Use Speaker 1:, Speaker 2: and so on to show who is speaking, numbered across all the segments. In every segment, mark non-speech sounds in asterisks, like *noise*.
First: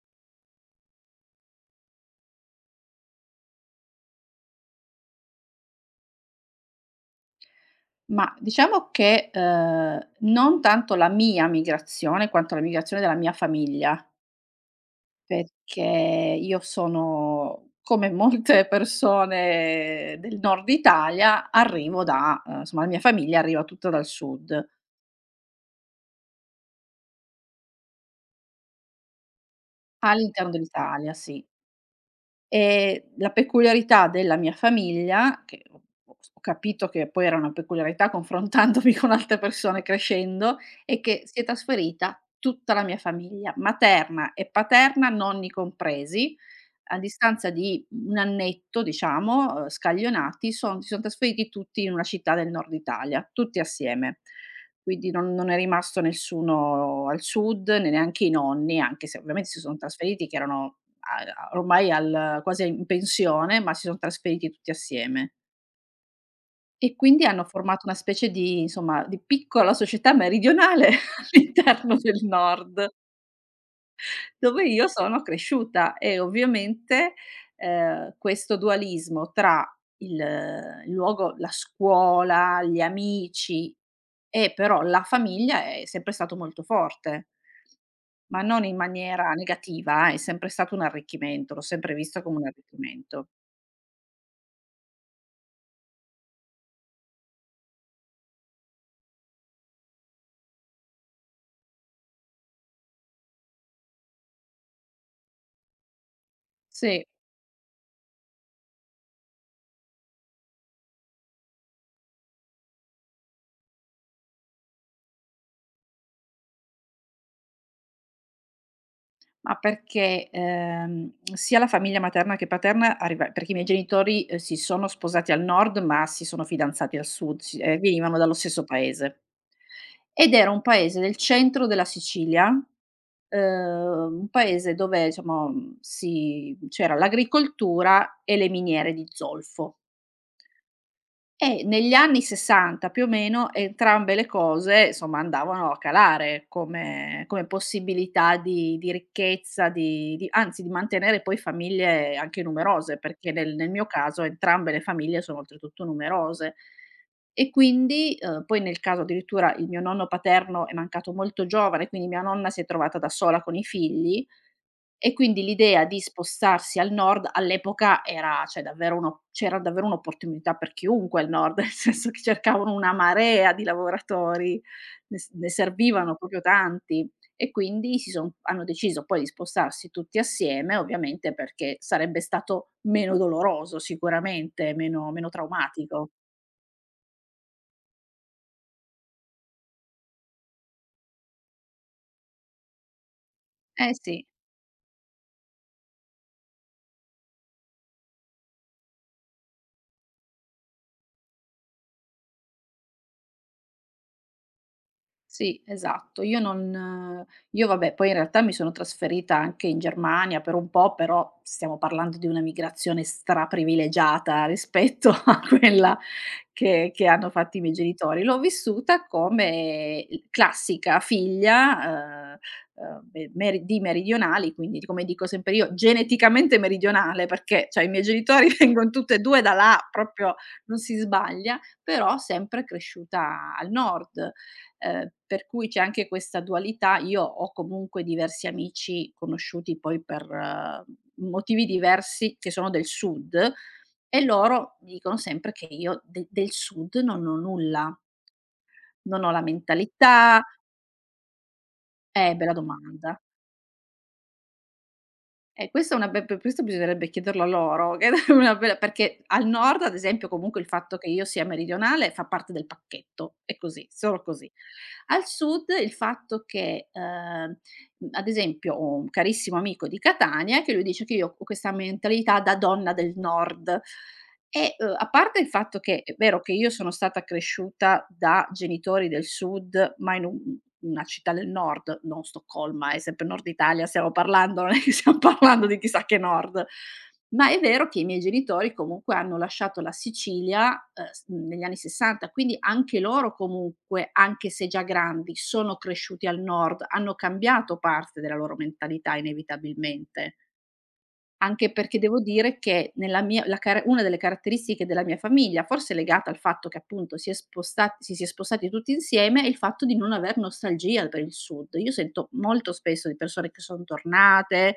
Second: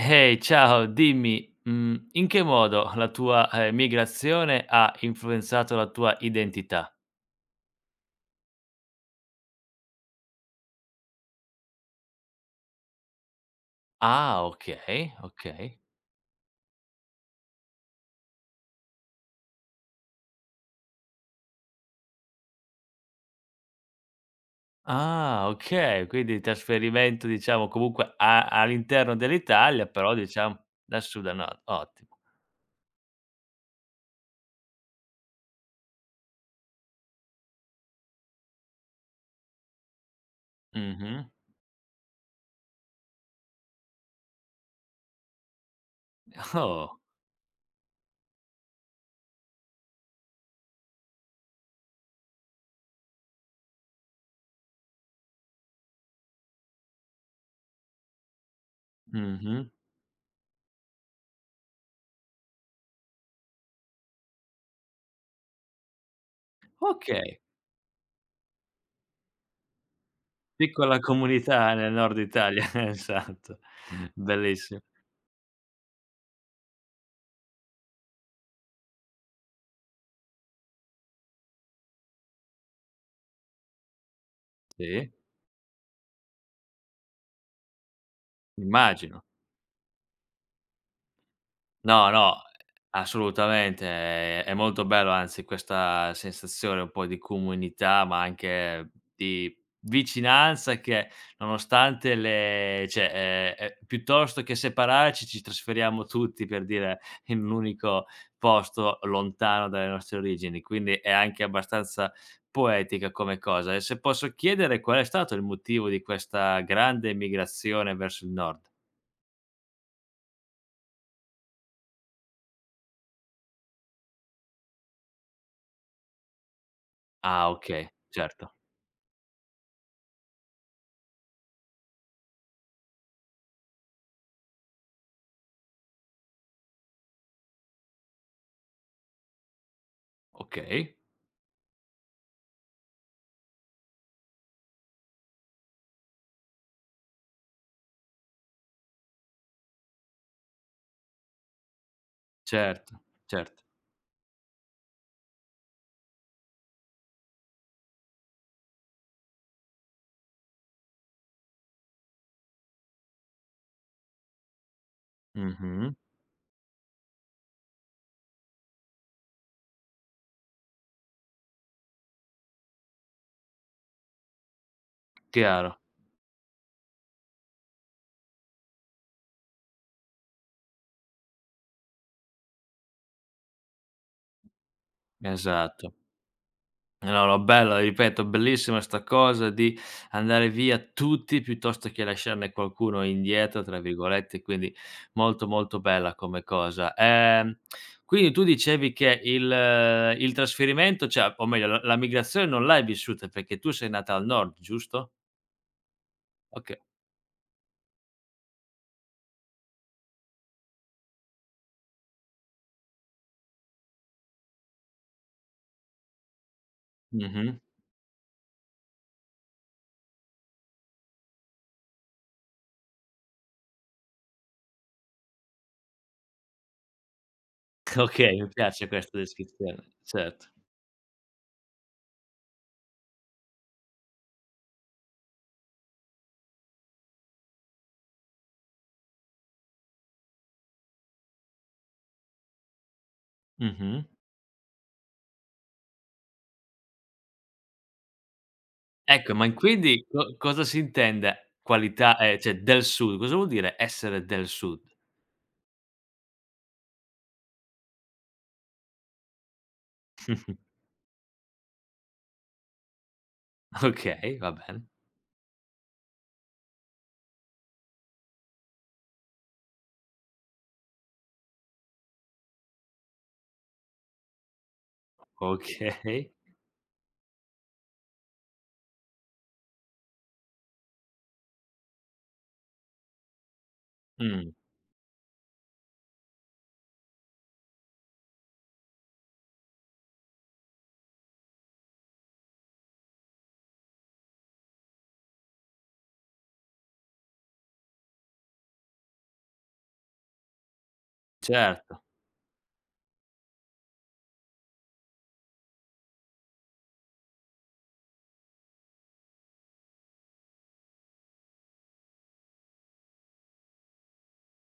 Speaker 1: Ehi, ciao, dimmi, mhmm, in che modo la tua, migrazione ha influenzato la tua identità?
Speaker 2: Ma diciamo che, non tanto la mia migrazione, quanto la migrazione della mia famiglia,
Speaker 1: Ah, okay, okay.
Speaker 2: perché io sono, come molte *laughs* persone del nord Italia, arrivo da insomma la mia famiglia arriva tutta dal sud,
Speaker 1: Ah, okay, quindi il trasferimento diciamo comunque a all'interno dell'Italia, però
Speaker 2: all'interno
Speaker 1: diciamo da
Speaker 2: dell'Italia,
Speaker 1: sud a
Speaker 2: sì.
Speaker 1: nord, ottimo.
Speaker 2: La peculiarità della mia famiglia, che ho capito che poi era una peculiarità confrontandomi *laughs* con altre persone crescendo, è che
Speaker 1: Mh-mh.
Speaker 2: si è trasferita tutta la mia famiglia, materna e paterna, nonni compresi,
Speaker 1: Oh,
Speaker 2: a distanza di un annetto, diciamo, scaglionati, son trasferiti tutti in una città del nord Italia, tutti assieme. Quindi non è rimasto nessuno al sud, né neanche i nonni, anche se ovviamente si
Speaker 1: mh-mh.
Speaker 2: son trasferiti che erano a ormai al quasi a in pensione, ma si son trasferiti tutti assieme. E quindi
Speaker 1: Okay,
Speaker 2: hanno formato una specie di, insomma, di piccola società meridionale
Speaker 1: piccola
Speaker 2: *laughs*
Speaker 1: comunità nel
Speaker 2: all'interno del
Speaker 1: nord Italia,
Speaker 2: nord.
Speaker 1: *laughs* esatto.
Speaker 2: Dove
Speaker 1: Bellissimo.
Speaker 2: io sono cresciuta e ovviamente, questo dualismo tra il luogo la scuola, gli amici e però la
Speaker 1: Sì,
Speaker 2: famiglia è sempre stato molto forte, ma non in
Speaker 1: immagino.
Speaker 2: maniera negativa, è sempre stato un arricchimento, l'ho sempre
Speaker 1: No,
Speaker 2: visto
Speaker 1: no,
Speaker 2: come un arricchimento.
Speaker 1: assolutamente, è molto bello, anzi, questa sensazione un po' di comunità, ma anche di vicinanza che nonostante le cioè, piuttosto che separarci, ci trasferiamo tutti, per dire,
Speaker 2: Sì.
Speaker 1: in un unico posto lontano dalle nostre origini, quindi è anche abbastanza poetica come cosa. E se posso chiedere qual è stato il motivo di questa grande migrazione verso il nord?
Speaker 2: Ma perché, sia la famiglia materna che paterna arriva perché i miei genitori, si sono sposati al nord, ma si sono fidanzati al sud,
Speaker 1: Ah, okay,
Speaker 2: venivano dallo
Speaker 1: certo.
Speaker 2: stesso paese. Ed era un paese del centro della Sicilia, un paese dove diciamo, c'era l'agricoltura e le miniere di zolfo.
Speaker 1: Okay.
Speaker 2: Negli anni '60 più o meno entrambe le cose, insomma, andavano a calare come come possibilità di ricchezza, di anzi di mantenere poi famiglie anche
Speaker 1: Certo,
Speaker 2: numerose, perché nel
Speaker 1: certo.
Speaker 2: nel mio caso entrambe le famiglie sono oltretutto numerose. E quindi, poi nel caso addirittura il mio nonno paterno è mancato molto giovane, quindi mia nonna si è trovata da sola con i figli e quindi l'idea
Speaker 1: Mh-mh.
Speaker 2: di spostarsi al nord all'epoca era cioè davvero uno c'era davvero un'opportunità per chiunque al nord, *laughs* nel senso che cercavano una marea di lavoratori, ne
Speaker 1: Chiaro,
Speaker 2: servivano proprio tanti e quindi si son hanno deciso poi di spostarsi tutti assieme, ovviamente perché sarebbe stato meno doloroso sicuramente, meno
Speaker 1: esatto.
Speaker 2: traumatico.
Speaker 1: No, no, bella, ripeto, bellissima sta cosa di andare via tutti piuttosto che lasciarne qualcuno "indietro", tra
Speaker 2: Eh sì.
Speaker 1: virgolette, quindi molto, molto bella come cosa. Quindi tu dicevi che il trasferimento cioè, o meglio, la migrazione non l'hai vissuta perché tu sei nata al nord, giusto?
Speaker 2: Sì, esatto. Io
Speaker 1: Oka
Speaker 2: non Io vabbè, poi in realtà mi sono trasferita anche in Germania per un po', però stiamo parlando di una migrazione straprivilegiata rispetto *laughs* a quella che hanno
Speaker 1: mh-mh.
Speaker 2: fatto i miei
Speaker 1: *laughs*
Speaker 2: genitori. L'ho vissuta come l classica figlia, me meri di meridionali, quindi come dico sempre io, geneticamente meridionale, perché cioè i miei
Speaker 1: Okay,
Speaker 2: genitori
Speaker 1: mi
Speaker 2: *laughs*
Speaker 1: piace
Speaker 2: vengon tutte
Speaker 1: questa
Speaker 2: e 2 da là,
Speaker 1: descrizione,
Speaker 2: proprio
Speaker 1: certo.
Speaker 2: non si sbaglia, però sempre cresciuta al nord, per cui c'è anche questa dualità. Io ho comunque diversi amici conosciuti poi per motivi diversi che sono del sud,
Speaker 1: Mh-mh.
Speaker 2: e loro mi dicono sempre che io de del sud non ho nulla, non ho
Speaker 1: Ecco,
Speaker 2: la
Speaker 1: ma in quindi co
Speaker 2: mentalità
Speaker 1: cosa si intende qualità
Speaker 2: bella
Speaker 1: cioè del sud?
Speaker 2: domanda.
Speaker 1: Cosa vuol dire essere del sud?
Speaker 2: Questa è una be pe questo bisognerebbe chiederlo a loro, *laughs* che è una bella perché al nord, ad esempio, comunque il
Speaker 1: *laughs*
Speaker 2: fatto che io sia meridionale fa parte del pacchetto, è così, solo
Speaker 1: Okay,
Speaker 2: così.
Speaker 1: va bene.
Speaker 2: Al sud il fatto che, ad esempio ho un carissimo amico di Catania che lui dice che io ho questa mentalità da donna del nord e, a parte il fatto che è
Speaker 1: Okay.
Speaker 2: vero che io sono stata cresciuta da genitori del sud, ma in un una città del nord, non Stoccolma, è sempre Nord Italia, stiamo
Speaker 1: Mh,
Speaker 2: parlando, non è che stiamo parlando di chissà che nord. Ma è vero che i miei genitori comunque hanno lasciato la Sicilia, s negli anni '60, quindi anche loro comunque, anche se già grandi, sono cresciuti al nord, hanno cambiato parte della loro mentalità inevitabilmente. Anche perché
Speaker 1: certo.
Speaker 2: devo dire che nella mia la car una delle caratteristiche della mia famiglia, forse legata al fatto che appunto si è spostati tutti insieme, è il fatto di non aver nostalgia per il sud. Io sento molto spesso di persone che son tornate,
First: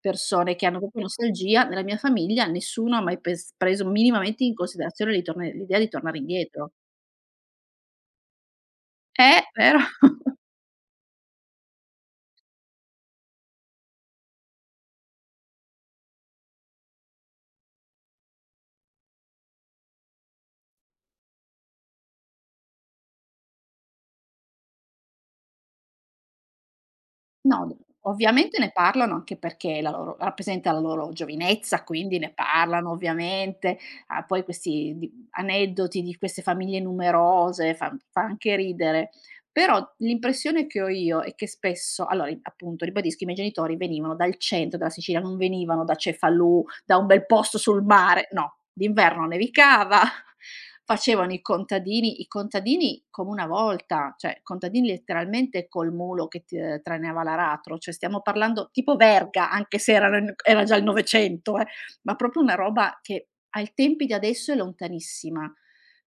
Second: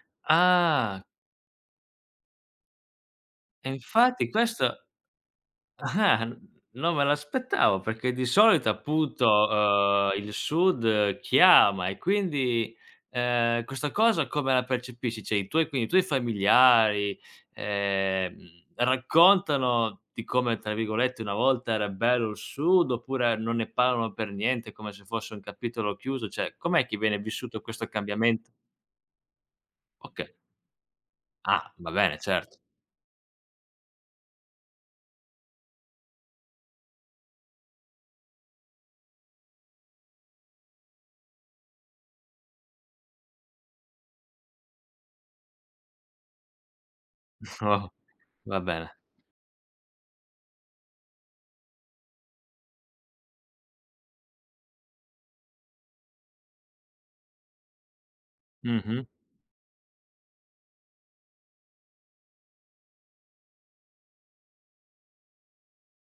Speaker 2: persone che hanno proprio
Speaker 1: Ah,
Speaker 2: nostalgia, nella mia famiglia nessuno ha mai pes
Speaker 1: e
Speaker 2: preso
Speaker 1: infatti
Speaker 2: minimamente in
Speaker 1: questo
Speaker 2: considerazione di torna l'idea di tornare
Speaker 1: Ah, n
Speaker 2: indietro.
Speaker 1: Non me l'aspettavo perché di solito appunto,
Speaker 2: Vero?
Speaker 1: il
Speaker 2: *laughs*
Speaker 1: sud chiama e quindi, questa cosa come la percepisci? Cioè i tuoi quindi i tuoi familiari, ehm, raccontano di come, tra virgolette, "una volta era bello il sud" oppure non ne parlano per niente come se fosse un capitolo chiuso? Cioè com'è che viene vissuto
Speaker 2: No,
Speaker 1: questo cambiamento?
Speaker 2: ovviamente ne parlano anche perché la loro
Speaker 1: Okay.
Speaker 2: rappresenta la loro
Speaker 1: Ah,
Speaker 2: giovinezza,
Speaker 1: va bene,
Speaker 2: quindi ne
Speaker 1: certo.
Speaker 2: parlano ovviamente. Ah, poi questi di aneddoti di queste famiglie numerose fa anche ridere. Però l'impressione che ho io è che spesso allora, appunto, ribadisco, i miei genitori venivano dal centro della Sicilia, non venivano da Cefalù, da un bel posto
Speaker 1: *laughs*
Speaker 2: sul
Speaker 1: Oh,
Speaker 2: mare, no,
Speaker 1: va bene.
Speaker 2: d'inverno nevicava. *laughs* Facevano i contadini come una volta, cioè contadini letteralmente col mulo che ti trainava l'aratro, cioè stiamo parlando tipo
Speaker 1: Mh-mh.
Speaker 2: verga, anche se era già il '900 ma proprio una roba che ai tempi di adesso è lontanissima.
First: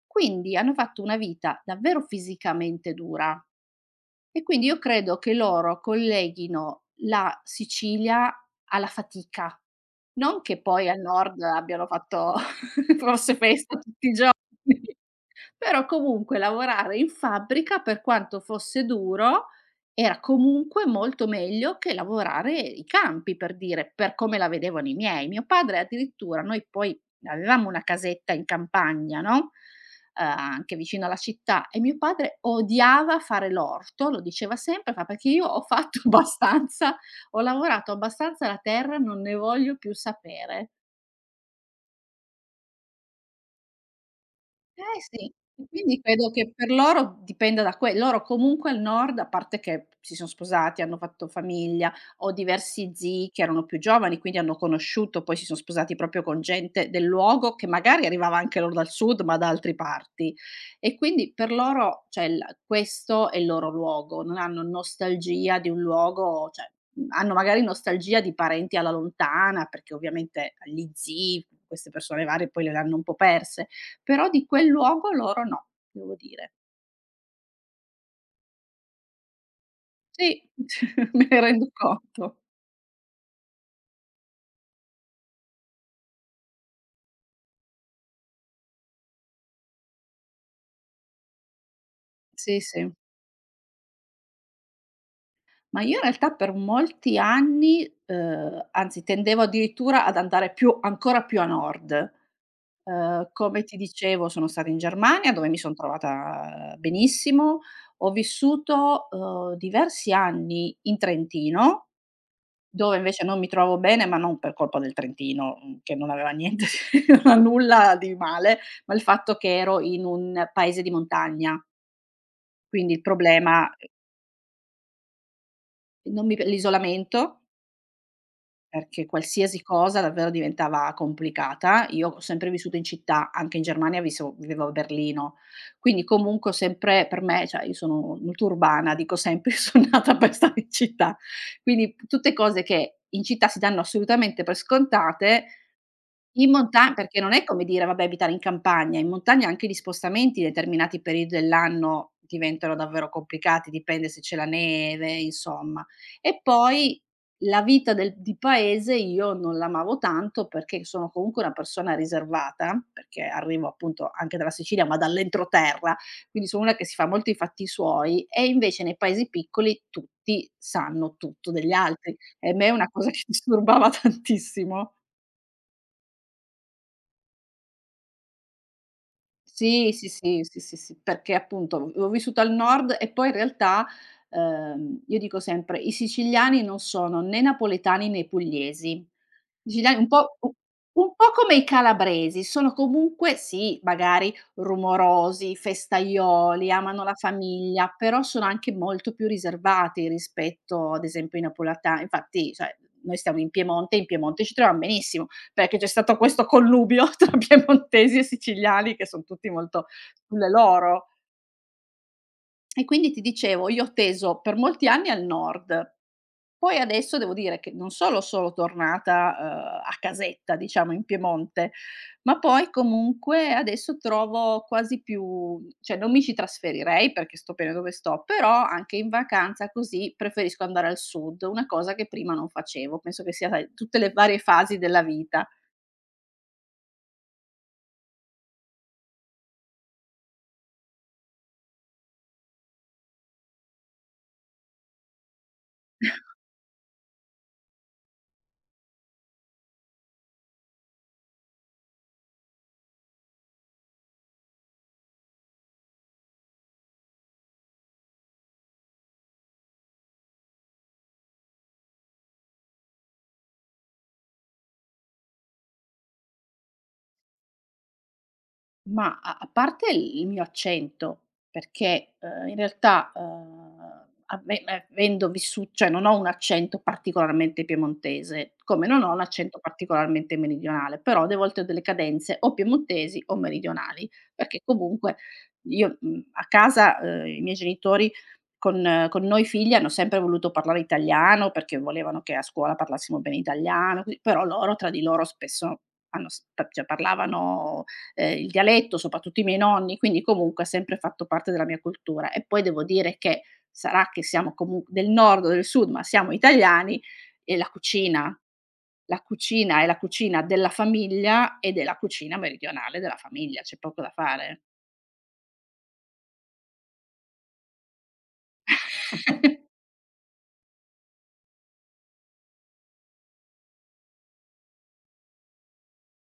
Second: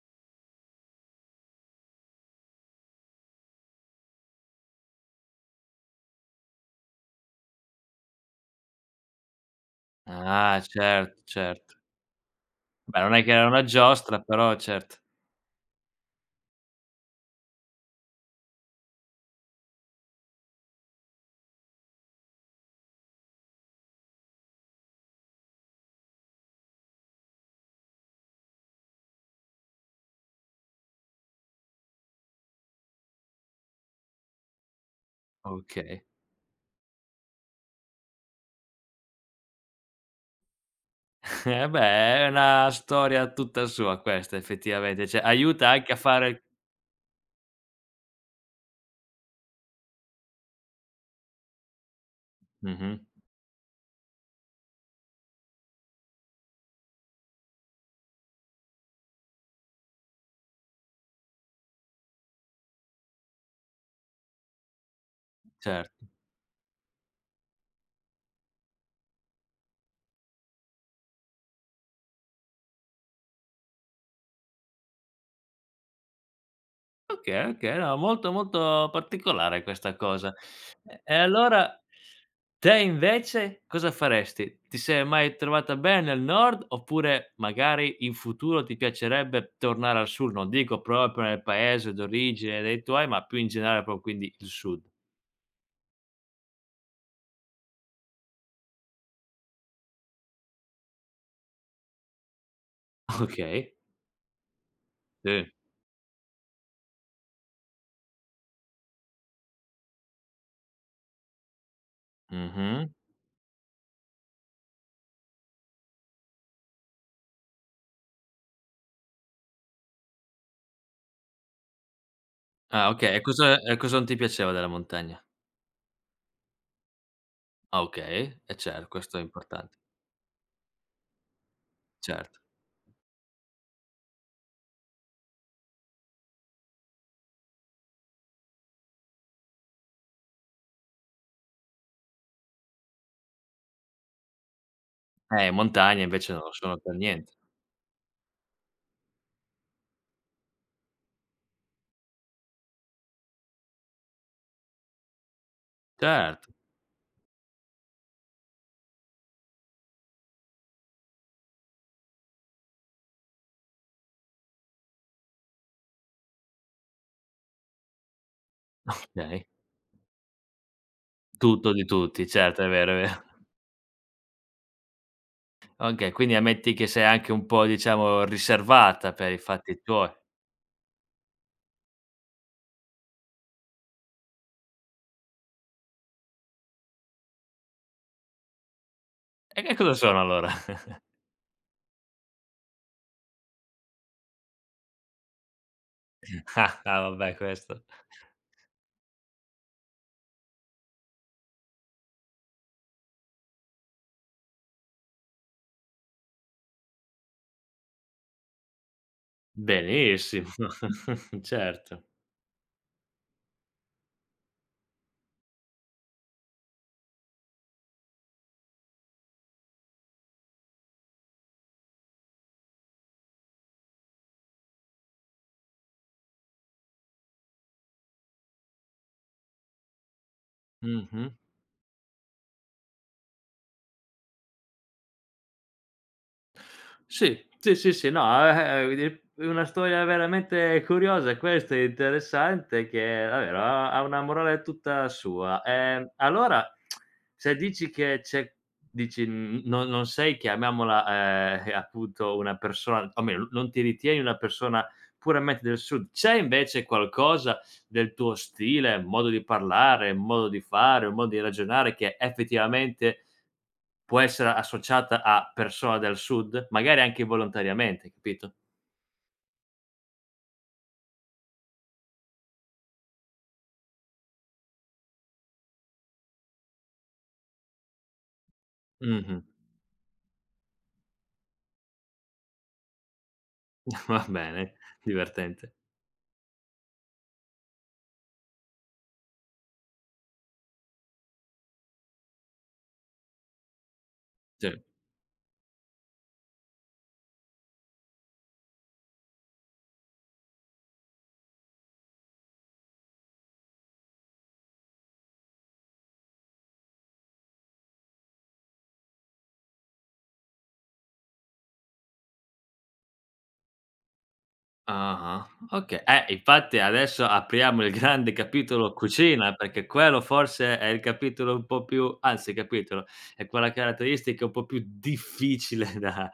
Speaker 2: Quindi hanno fatto una vita davvero fisicamente dura e quindi io credo che loro colleghino la Sicilia alla fatica, non che
Speaker 1: Ah,
Speaker 2: poi al
Speaker 1: certo,
Speaker 2: nord
Speaker 1: certo.
Speaker 2: abbiano fatto *laughs*
Speaker 1: Beh, non è che
Speaker 2: forse
Speaker 1: era una
Speaker 2: festa tutti i
Speaker 1: giostra,
Speaker 2: giorni.
Speaker 1: però certo.
Speaker 2: *laughs* Però comunque lavorare in fabbrica, per quanto fosse duro, era comunque molto meglio che lavorare i campi, per dire, per come la vedevano i miei. Mio padre addirittura noi poi avevamo una casetta in campagna, no, anche vicino alla città, e mio padre odiava fare l'orto, lo diceva sempre, fa: "Perché io ho fatto
Speaker 1: Okay.
Speaker 2: *laughs* abbastanza, ho lavorato abbastanza la terra, non ne voglio più sapere".
Speaker 1: *laughs* Eh beh, è una storia tutta sua questa
Speaker 2: Eh
Speaker 1: effettivamente, cioè
Speaker 2: sì, e
Speaker 1: aiuta anche a
Speaker 2: quindi credo
Speaker 1: fare
Speaker 2: che per loro dipenda da que loro comunque al nord, a parte che si son sposati, hanno fatto famiglia, ho diversi
Speaker 1: mh-mh,
Speaker 2: zii che erano più giovani, quindi hanno conosciuto, poi si son sposati proprio con gente del luogo che magari arrivava anche loro dal sud, ma da altre parti. E quindi per loro, cioè il questo è il loro luogo, non hanno nostalgia di un
Speaker 1: certo.
Speaker 2: luogo, cioè, hanno magari nostalgia di parenti alla lontana, perché ovviamente gli zii, queste persone varie poi le hanno un po' perse. Però di quel luogo loro no, devo dire.
Speaker 1: Okay, okay, no, molto, molto particolare questa cosa.
Speaker 2: Sì,
Speaker 1: E
Speaker 2: *laughs*
Speaker 1: e
Speaker 2: me ne rendo
Speaker 1: allora
Speaker 2: conto.
Speaker 1: te invece cosa faresti? Ti sei mai trovata bene al nord, oppure magari in futuro ti piacerebbe tornare al sud? Non dico proprio nel paese
Speaker 2: Sì,
Speaker 1: d'origine dei
Speaker 2: sì.
Speaker 1: tuoi, ma più in generale pro quindi il sud.
Speaker 2: Ma io in realtà per molti anni, anzi tendevo addirittura ad andare più ancora più a nord. Come
Speaker 1: Okay,
Speaker 2: ti dicevo sono stata in Germania dove
Speaker 1: sì.
Speaker 2: mi son trovata benissimo, ho vissuto, diversi anni in Trentino.
Speaker 1: Mh-mh.
Speaker 2: Dove invece non mi trovo bene, ma non per colpa del Trentino, che non aveva niente non ha *laughs* nulla di male, ma il fatto che ero in un paese di montagna,
Speaker 1: Ah
Speaker 2: quindi il
Speaker 1: okay, e
Speaker 2: problema
Speaker 1: cosa non ti piaceva della montagna?
Speaker 2: non mi p l'isolamento,
Speaker 1: Ah okay, e cer
Speaker 2: perché
Speaker 1: questo è
Speaker 2: qualsiasi
Speaker 1: importante,
Speaker 2: cosa davvero diventava complicata. Io ho
Speaker 1: certo.
Speaker 2: sempre vissuto in città, anche in Germania viso vivevo a Berlino, quindi comunque ho sempre per me cioè io sono molto urbana, dico sempre: *laughs* "Io son nata per stare in città". Quindi tutte cose che in città si danno assolutamente per scontate.
Speaker 1: In montagna invece non
Speaker 2: In
Speaker 1: lo sono
Speaker 2: monta
Speaker 1: per
Speaker 2: Perché non
Speaker 1: niente.
Speaker 2: è come dire: "Vabbè abitare in campagna", in montagna anche gli spostamenti in determinati periodi dell'anno diventano davvero complicati, dipende se c'è la neve, insomma. E
Speaker 1: Certo,
Speaker 2: poi la vita del di paese io non l'amavo tanto perché sono comunque una persona riservata, perché arrivo appunto anche dalla Sicilia, ma dall'entroterra, quindi sono una che si fa molto i fatti suoi, e invece nei paesi
Speaker 1: okay.
Speaker 2: piccoli tutti sanno tutto degli
Speaker 1: Tutto di
Speaker 2: altri.
Speaker 1: tutti,
Speaker 2: E a
Speaker 1: certo,
Speaker 2: me
Speaker 1: è
Speaker 2: è una
Speaker 1: vero, è
Speaker 2: cosa che
Speaker 1: vero.
Speaker 2: *laughs* disturbava tantissimo.
Speaker 1: Okay, quindi ammetti che sei anche un po' diciamo riservata per i fatti
Speaker 2: Sì, sì,
Speaker 1: tuoi.
Speaker 2: sì, sì, sì, sì, perché appunto l'ho vissuto al nord e poi in realtà, io dico sempre: "I siciliani non sono né napoletani né pugliesi".
Speaker 1: E
Speaker 2: I
Speaker 1: che cosa
Speaker 2: siciliani
Speaker 1: sono allora? *laughs*
Speaker 2: un po' come i calabresi, sono comunque sì, magari rumorosi, festaioli,
Speaker 1: Ah, ah,
Speaker 2: amano la
Speaker 1: vabbè questo
Speaker 2: famiglia, però sono anche molto più riservati rispetto ad esempio ai napoleta infatti, cioè, noi stiamo in Piemonte ci troviamo benissimo perché c'è stato questo connubio *laughs* tra piemontesi e siciliani che son tutti molto sulle
Speaker 1: benissimo,
Speaker 2: loro.
Speaker 1: *laughs* certo.
Speaker 2: E quindi ti dicevo, io ho teso per molti anni al nord. Poi adesso devo dire che non solo sono tornata, a casetta diciamo in Piemonte, ma poi comunque adesso trovo quasi più cioè non mi ci trasferirei perché sto bene dove sto, però anche in vacanza così preferisco andare al
Speaker 1: Mh-mh.
Speaker 2: sud, una cosa che prima non facevo. Penso che sia, sai, tutte le varie fasi della vita.
Speaker 1: Sì, sì, sì, sì, no, di è una storia veramente curiosa questa e interessante che vabbè ha una morale tutta sua. Allora se dici che c'è dici n non non sei, chiamiamola, appunto una persona o almeno non ti ritieni una persona puramente del sud, c'è invece qualcosa del tuo stile, modo di parlare, modo di fare, un modo di ragionare che effettivamente può essere associata a persone del sud, magari anche volontariamente, capito?
Speaker 2: Ma a parte il mio accento, perché, in realtà, ave avendo vissu cioè non ho un accento particolarmente piemontese, come non ho un
Speaker 1: Mh-mh.
Speaker 2: accento particolarmente meridionale, però de volte ho delle cadenze o piemontesi o meridionali,
Speaker 1: *laughs* Va
Speaker 2: perché
Speaker 1: bene,
Speaker 2: comunque
Speaker 1: divertente.
Speaker 2: io, a casa, i miei genitori con noi figli hanno sempre voluto parlare italiano, perché volevano che a scuola parlassimo bene italiano, qui però loro
Speaker 1: Sì.
Speaker 2: tra di loro spesso hanno s p cioè parlavano il dialetto, soprattutto i miei nonni, quindi comunque ha sempre fatto parte della mia cultura. E poi devo dire che sarà che siamo comu del nord o del sud, ma siamo italiani e la cucina è la cucina della famiglia ed è la cucina meridionale della famiglia, c'è poco da fare.
Speaker 1: Ah-ah, oka infatti adesso apriamo il grande capitolo
Speaker 2: *laughs*
Speaker 1: cucina, perché quello forse è il capitolo un po' più è quella caratteristica un po' più difficile *laughs* da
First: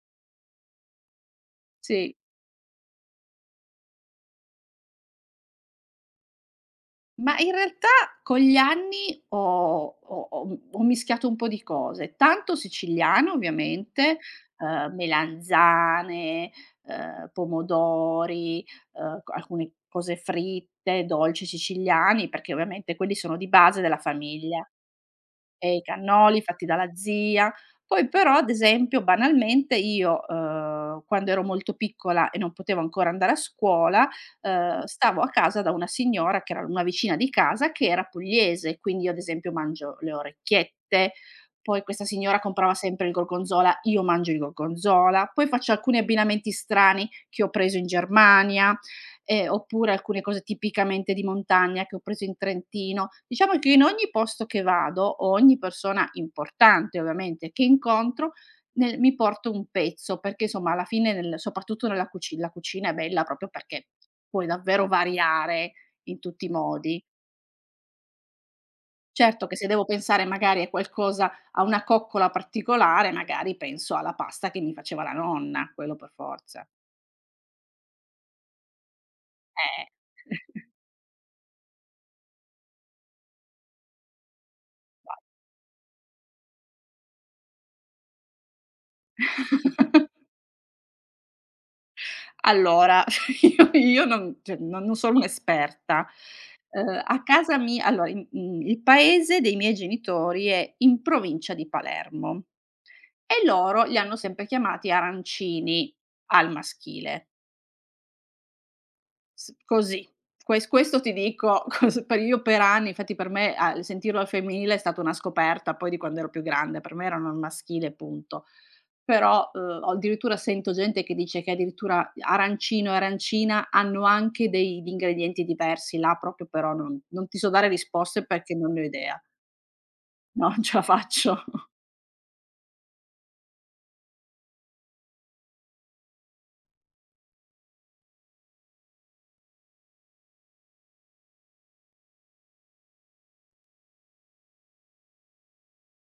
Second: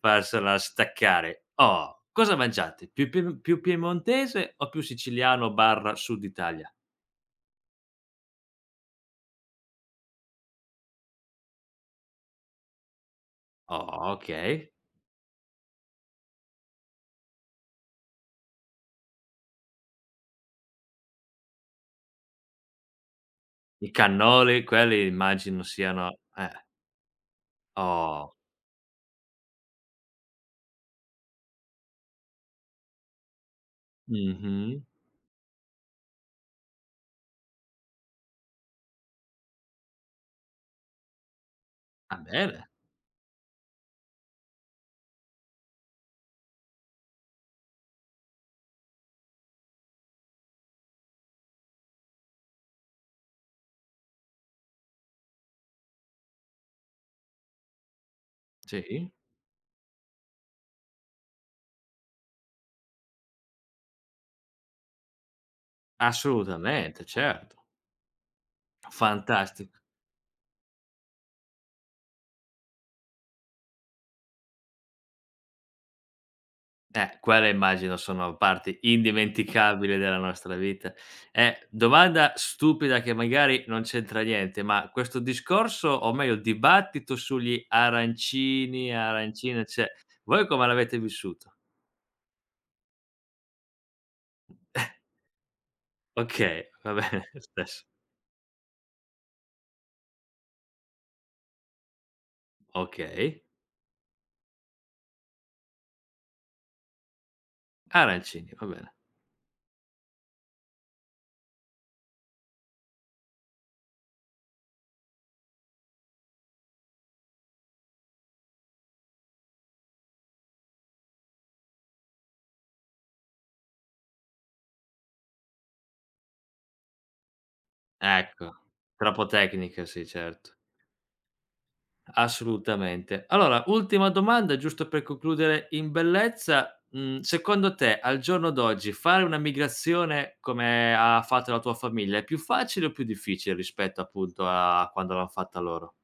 Speaker 1: farsela staccare. Oh,
Speaker 2: Sì.
Speaker 1: cosa mangiate? Più piemontese o più siciliano/Sud Italia?
Speaker 2: Ma in realtà con gli anni ho mischiato un po' di cose, tanto siciliano
Speaker 1: Oh,
Speaker 2: ovviamente,
Speaker 1: okay.
Speaker 2: melanzane, pomodori, c alcune cose fritte, dolci siciliani, perché ovviamente quelli sono di base
Speaker 1: I
Speaker 2: della
Speaker 1: cannoli,
Speaker 2: famiglia
Speaker 1: quelli immagino
Speaker 2: e i
Speaker 1: siano
Speaker 2: cannoli fatti dalla zia. Poi
Speaker 1: oh,
Speaker 2: però, ad esempio, banalmente io, quando ero molto piccola e non potevo ancora andare a scuola,
Speaker 1: mh-mh,
Speaker 2: stavo a casa da una signora che era una vicina di casa che era pugliese, quindi io ad esempio mangio le orecchiette, poi questa
Speaker 1: va
Speaker 2: signora
Speaker 1: bene,
Speaker 2: comprava sempre il gorgonzola, io mangio il gorgonzola, poi faccio alcuni abbinamenti strani che ho preso in Germania. Oppure alcune cose tipicamente di montagna che ho preso in Trentino. Diciamo che in ogni posto che vado, o ogni persona importante ovviamente che incontro, nel
Speaker 1: sì,
Speaker 2: mi porto un pezzo, perché insomma alla fine nel soprattutto nella cuci la cucina è bella proprio perché puoi davvero variare in tutti i modi.
Speaker 1: assolutamente, certo,
Speaker 2: Certo che se
Speaker 1: fantastico.
Speaker 2: devo pensare magari a qualcosa a una coccola particolare, magari penso alla pasta che mi faceva la nonna, quello per forza.
Speaker 1: Quelle immagino sono parti
Speaker 2: Eh.
Speaker 1: indimenticabili della nostra
Speaker 2: *laughs*
Speaker 1: vita. Domanda stupida che magari non c'entra niente, ma
Speaker 2: Vai.
Speaker 1: questo discorso, o meglio il dibattito sugli arancini, arancine, cioè
Speaker 2: *laughs*
Speaker 1: voi come l'avete vissuto?
Speaker 2: Allora, *laughs* io non cioè non
Speaker 1: *laughs*
Speaker 2: sono un'esperta.
Speaker 1: Okay, va
Speaker 2: A
Speaker 1: bene *laughs* lo
Speaker 2: casa mi
Speaker 1: stesso.
Speaker 2: allora i mhmm, Il paese dei miei genitori è in provincia di Palermo
Speaker 1: Okay,
Speaker 2: e loro li hanno sempre chiamati arancini al maschile,
Speaker 1: arancini, va bene.
Speaker 2: s così. Questo ti dico *laughs* cos per io per anni infatti per me, a sentirlo al femminile è stata una scoperta poi di quando ero più grande, per me erano al maschile e punto. Però, o addirittura sento gente che dice che addirittura arancino e arancina hanno anche degli ingredienti diversi, là proprio però non ti so dare risposte perché
Speaker 1: Ecco,
Speaker 2: non ne ho idea.
Speaker 1: troppo tecniche, sì,
Speaker 2: No, *laughs*
Speaker 1: certo.
Speaker 2: non ce la faccio.
Speaker 1: Assolutamente. Allora, ultima domanda, giusto per concludere in bellezza. Mhmm, secondo te, al giorno d'oggi, fare una migrazione come ha fatto la tua famiglia, è più facile o più difficile rispetto appunto a quando l'han fatta loro?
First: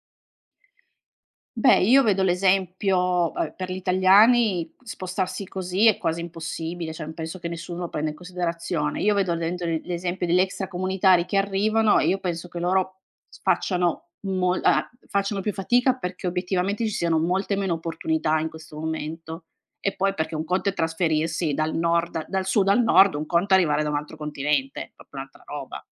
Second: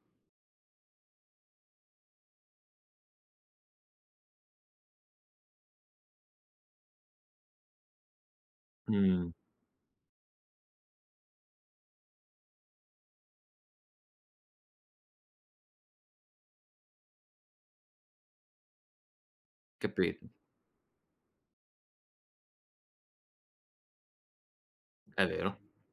Speaker 2: Beh, io vedo l'esempio, vabbè, per gli italiani spostarsi così è quasi impossibile, cioè, penso che nessuno lo prenda in considerazione. Io
Speaker 1: Mh,
Speaker 2: vedo dentro l'esempio degli extracomunitari che arrivano e io penso che loro s facciano mol a facciano più fatica perché obiettivamente ci siano molte meno opportunità in questo momento. E poi
Speaker 1: capito,
Speaker 2: perché un conto è trasferirsi dal sud al nord, un conto è arrivare da un altro continente, è proprio
Speaker 1: è
Speaker 2: un'altra
Speaker 1: vero.
Speaker 2: roba.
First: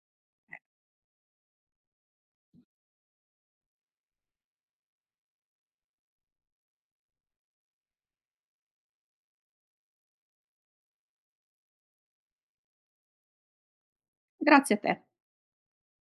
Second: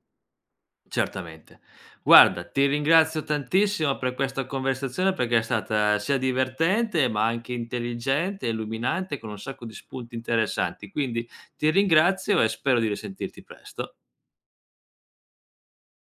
Speaker 2: Eh,
Speaker 1: Certamente. Guarda, ti ringrazio tantissimo per questa conversazione perché è stata sia divertente, ma anche intelligente, illuminante, con un sacco di spunti interessanti. Quindi ti ringrazio e spero di risentirti presto.
Speaker 2: grazie a te.